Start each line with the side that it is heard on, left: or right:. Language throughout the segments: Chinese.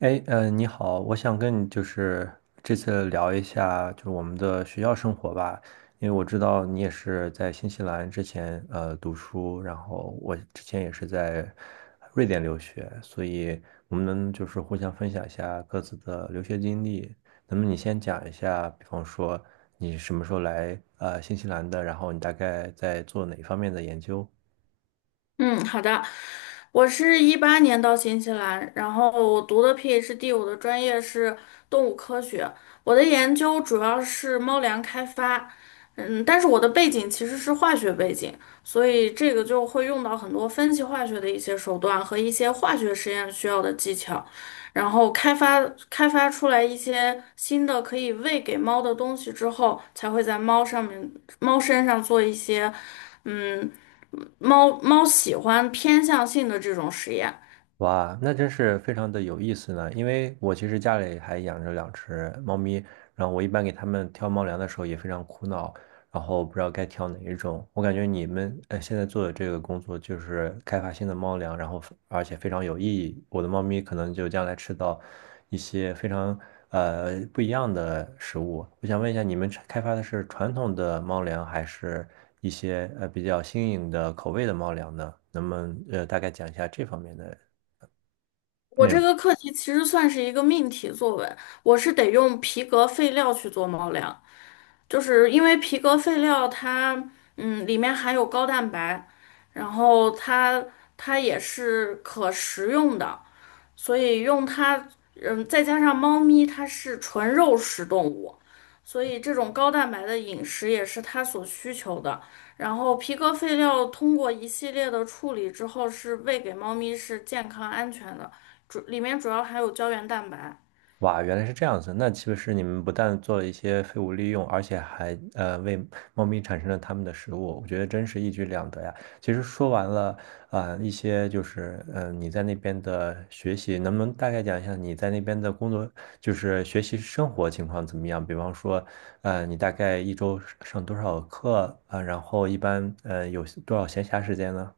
right: 哎，你好，我想跟你就是这次聊一下，就是我们的学校生活吧，因为我知道你也是在新西兰之前读书，然后我之前也是在瑞典留学，所以我们能就是互相分享一下各自的留学经历。那么你先讲一下，比方说你什么时候来新西兰的，然后你大概在做哪方面的研究？
left: 嗯，好的。我是2018年到新西兰，然后我读的 PhD，我的专业是动物科学，我的研究主要是猫粮开发。但是我的背景其实是化学背景，所以这个就会用到很多分析化学的一些手段和一些化学实验需要的技巧，然后开发出来一些新的可以喂给猫的东西之后，才会在猫身上做一些，嗯。猫猫喜欢偏向性的这种实验。
right: 哇，那真是非常的有意思呢。因为我其实家里还养着两只猫咪，然后我一般给它们挑猫粮的时候也非常苦恼，然后不知道该挑哪一种。我感觉你们现在做的这个工作就是开发新的猫粮，然后而且非常有意义。我的猫咪可能就将来吃到一些非常不一样的食物。我想问一下，你们开发的是传统的猫粮，还是一些比较新颖的口味的猫粮呢？能不能大概讲一下这方面的
left: 我
right: 内容。
left: 这个课题其实算是一个命题作文，我是得用皮革废料去做猫粮，就是因为皮革废料它里面含有高蛋白，然后它也是可食用的，所以用它，再加上猫咪它是纯肉食动物，所以这种高蛋白的饮食也是它所需求的。然后皮革废料通过一系列的处理之后，是喂给猫咪是健康安全的，里面主要含有胶原蛋白。
right: 哇，原来是这样子。那岂不是你们不但做了一些废物利用，而且还为猫咪产生了它们的食物，我觉得真是一举两得呀。其实说完了一些就是你在那边的学习，能不能大概讲一下你在那边的工作，就是学习生活情况怎么样？比方说，你大概一周上多少课然后一般有多少闲暇时间呢？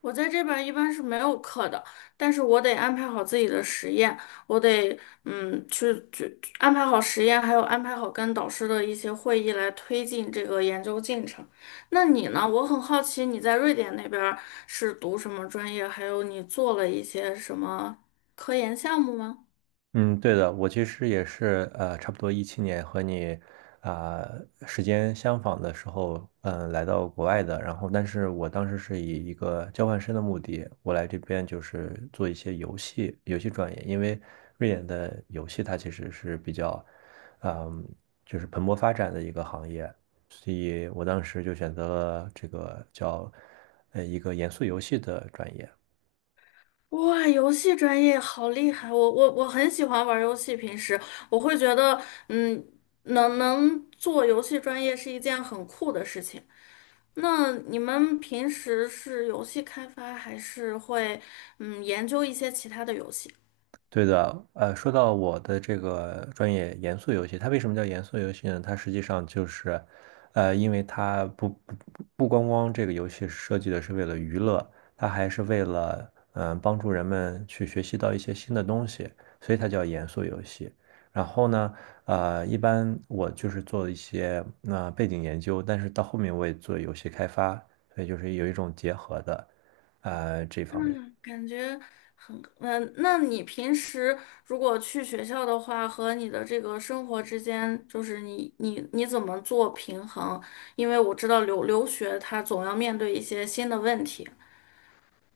left: 我在这边儿一般是没有课的，但是我得安排好自己的实验，我得去安排好实验，还有安排好跟导师的一些会议来推进这个研究进程。那你呢？我很好奇你在瑞典那边儿是读什么专业，还有你做了一些什么科研项目吗？
right: 嗯，对的，我其实也是，差不多2017年和你啊、时间相仿的时候，来到国外的。然后，但是我当时是以一个交换生的目的，我来这边就是做一些游戏专业，因为瑞典的游戏它其实是比较，嗯，就是蓬勃发展的一个行业，所以我当时就选择了这个叫一个严肃游戏的专业。
left: 哇，游戏专业好厉害！我很喜欢玩游戏，平时我会觉得嗯能做游戏专业是一件很酷的事情。那你们平时是游戏开发，还是会研究一些其他的游戏？
right: 对的，说到我的这个专业严肃游戏，它为什么叫严肃游戏呢？它实际上就是，因为它不光光这个游戏设计的是为了娱乐，它还是为了帮助人们去学习到一些新的东西，所以它叫严肃游戏。然后呢，一般我就是做一些背景研究，但是到后面我也做游戏开发，所以就是有一种结合的，这方面。
left: 嗯，感觉很嗯。那你平时如果去学校的话，和你的这个生活之间，就是你怎么做平衡？因为我知道留学他总要面对一些新的问题。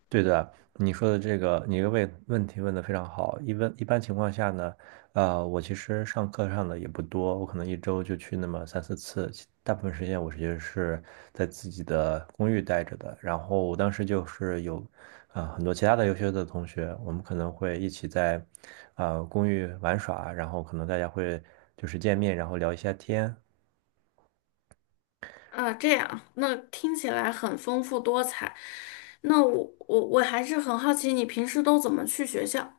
right: 对的，你说的这个，你个问问题问的非常好。一般情况下呢，我其实上课上的也不多，我可能一周就去那么三四次，其大部分时间我其实是在自己的公寓待着的。然后我当时就是有，很多其他的优秀的同学，我们可能会一起在，公寓玩耍，然后可能大家会就是见面，然后聊一下天。
left: 啊，这样，那听起来很丰富多彩。那我还是很好奇，你平时都怎么去学校？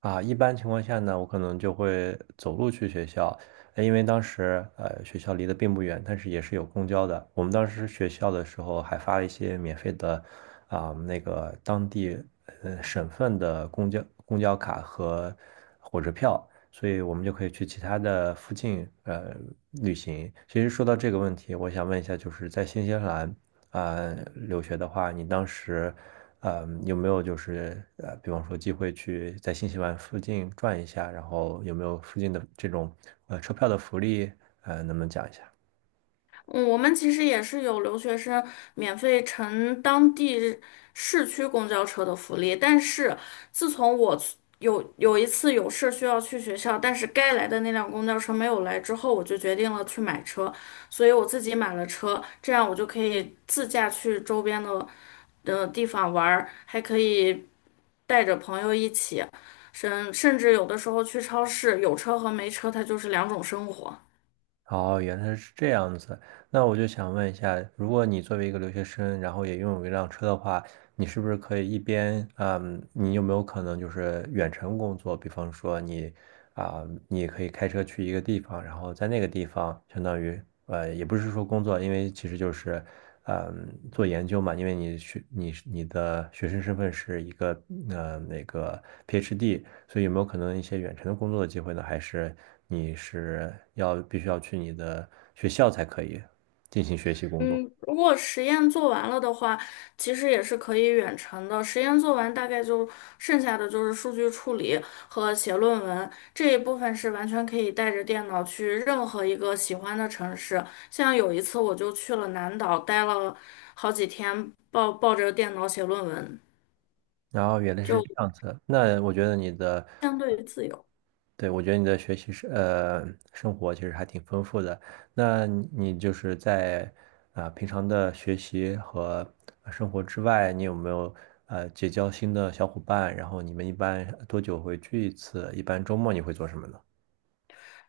right: 啊，一般情况下呢，我可能就会走路去学校，因为当时学校离得并不远，但是也是有公交的。我们当时学校的时候还发了一些免费的那个当地省份的公交卡和火车票，所以我们就可以去其他的附近旅行。其实说到这个问题，我想问一下，就是在新西兰留学的话，你当时有没有就是比方说机会去在新西兰附近转一下，然后有没有附近的这种车票的福利，能不能讲一下？
left: 嗯，我们其实也是有留学生免费乘当地市区公交车的福利，但是自从我去有一次有事需要去学校，但是该来的那辆公交车没有来之后，我就决定了去买车，所以我自己买了车，这样我就可以自驾去周边的地方玩儿，还可以带着朋友一起，甚至有的时候去超市，有车和没车，它就是两种生活。
right: 哦，原来是这样子。那我就想问一下，如果你作为一个留学生，然后也拥有一辆车的话，你是不是可以一边，你有没有可能就是远程工作？比方说啊、你也可以开车去一个地方，然后在那个地方，相当于也不是说工作，因为其实就是，做研究嘛，因为你是你的学生身份是一个呃那个 PhD，所以有没有可能一些远程的工作的机会呢？还是你是要必须要去你的学校才可以进行学习工作？
left: 嗯，如果实验做完了的话，其实也是可以远程的。实验做完，大概就剩下的就是数据处理和写论文这一部分是完全可以带着电脑去任何一个喜欢的城市。像有一次我就去了南岛，待了好几天，抱着电脑写论文，
right: 然后原来是
left: 就
right: 这样子，那我觉得你的。
left: 相对于自由。
right: 对，我觉得你的学习是生活其实还挺丰富的。那你就是在平常的学习和生活之外，你有没有结交新的小伙伴？然后你们一般多久会聚一次？一般周末你会做什么呢？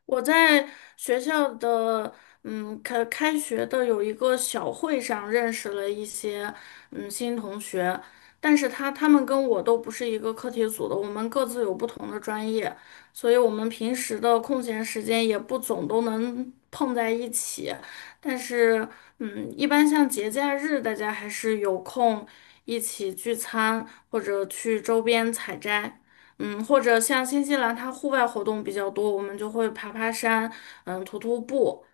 left: 我在学校的，嗯，开学的有一个小会上认识了一些，嗯，新同学，但是他们跟我都不是一个课题组的，我们各自有不同的专业，所以我们平时的空闲时间也不总都能碰在一起，但是，嗯，一般像节假日，大家还是有空一起聚餐或者去周边采摘。嗯，或者像新西兰，它户外活动比较多，我们就会爬爬山，嗯，徒步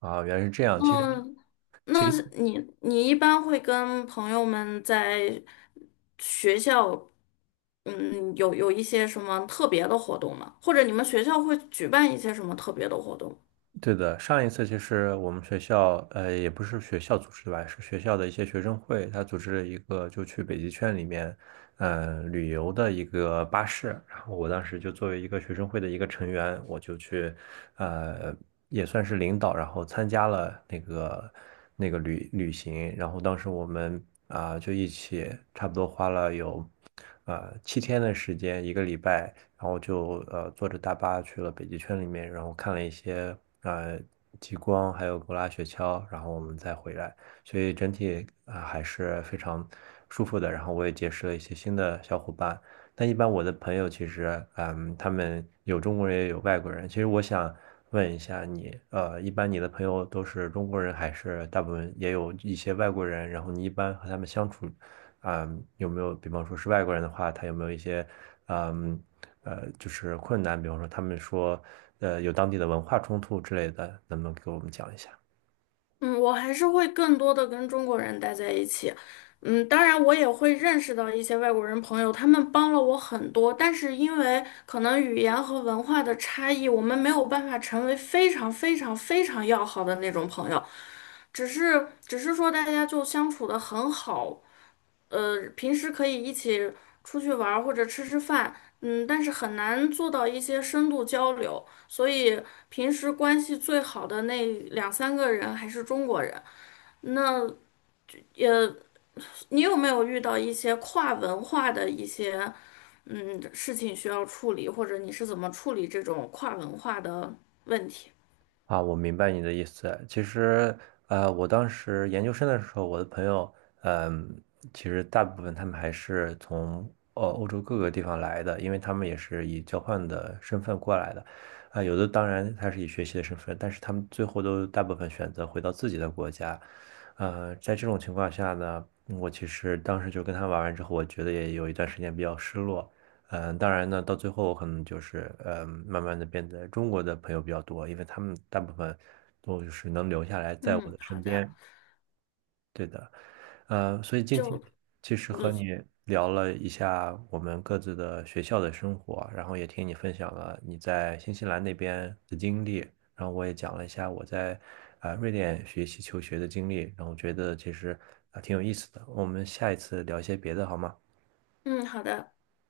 right: 啊，原来是这样。其实
left: 那，
right: 其
left: 那
right: 实
left: 是你你一般会跟朋友们在学校，嗯，有一些什么特别的活动吗？或者你们学校会举办一些什么特别的活动吗？
right: 对的，上一次其实我们学校也不是学校组织的吧，是学校的一些学生会，他组织了一个就去北极圈里面旅游的一个巴士。我当时就作为一个学生会的一个成员，我就去，呃，也算是领导，然后参加了那个旅行。然后当时我们就一起差不多花了有7天的时间，一个礼拜，然后就坐着大巴去了北极圈里面，然后看了一些呃极光，还有狗拉雪橇，然后我们再回来。所以整体还是非常舒服的。然后我也结识了一些新的小伙伴，但一般我的朋友其实，他们有中国人也有外国人。其实我想问一下你，一般你的朋友都是中国人，还是大部分也有一些外国人？然后你一般和他们相处，有没有，比方说是外国人的话，他有没有一些，嗯，就是困难？比方说他们说，有当地的文化冲突之类的，能不能给我们讲一下？
left: 嗯，我还是会更多的跟中国人待在一起。嗯，当然我也会认识到一些外国人朋友，他们帮了我很多，但是因为可能语言和文化的差异，我们没有办法成为非常非常非常要好的那种朋友，只是说大家就相处的很好，平时可以一起出去玩儿或者吃吃饭，嗯，但是很难做到一些深度交流，所以平时关系最好的那两三个人还是中国人。那你有没有遇到一些跨文化的一些事情需要处理，或者你是怎么处理这种跨文化的问题？
right: 啊，我明白你的意思。其实，我当时研究生的时候，我的朋友，嗯，其实大部分他们还是从欧洲各个地方来的，因为他们也是以交换的身份过来的。有的当然他是以学习的身份，但是他们最后都大部分选择回到自己的国家。在这种情况下呢，我其实当时就跟他玩完之后，我觉得也有一段时间比较失落。当然呢，到最后我可能就是慢慢的变得中国的朋友比较多，因为他们大部分都就是能留下来在我
left: 嗯，
right: 的
left: 好
right: 身
left: 的，
right: 边。对。所以今天
left: 就
right: 其实和你聊了一下我们各自的学校的生活，然后也听你分享了你在新西兰那边的经历，然后我也讲了一下我在瑞典学习求学的经历，然后觉得其实挺有意思的。我们下一次聊一些别的好吗？
left: 嗯好的。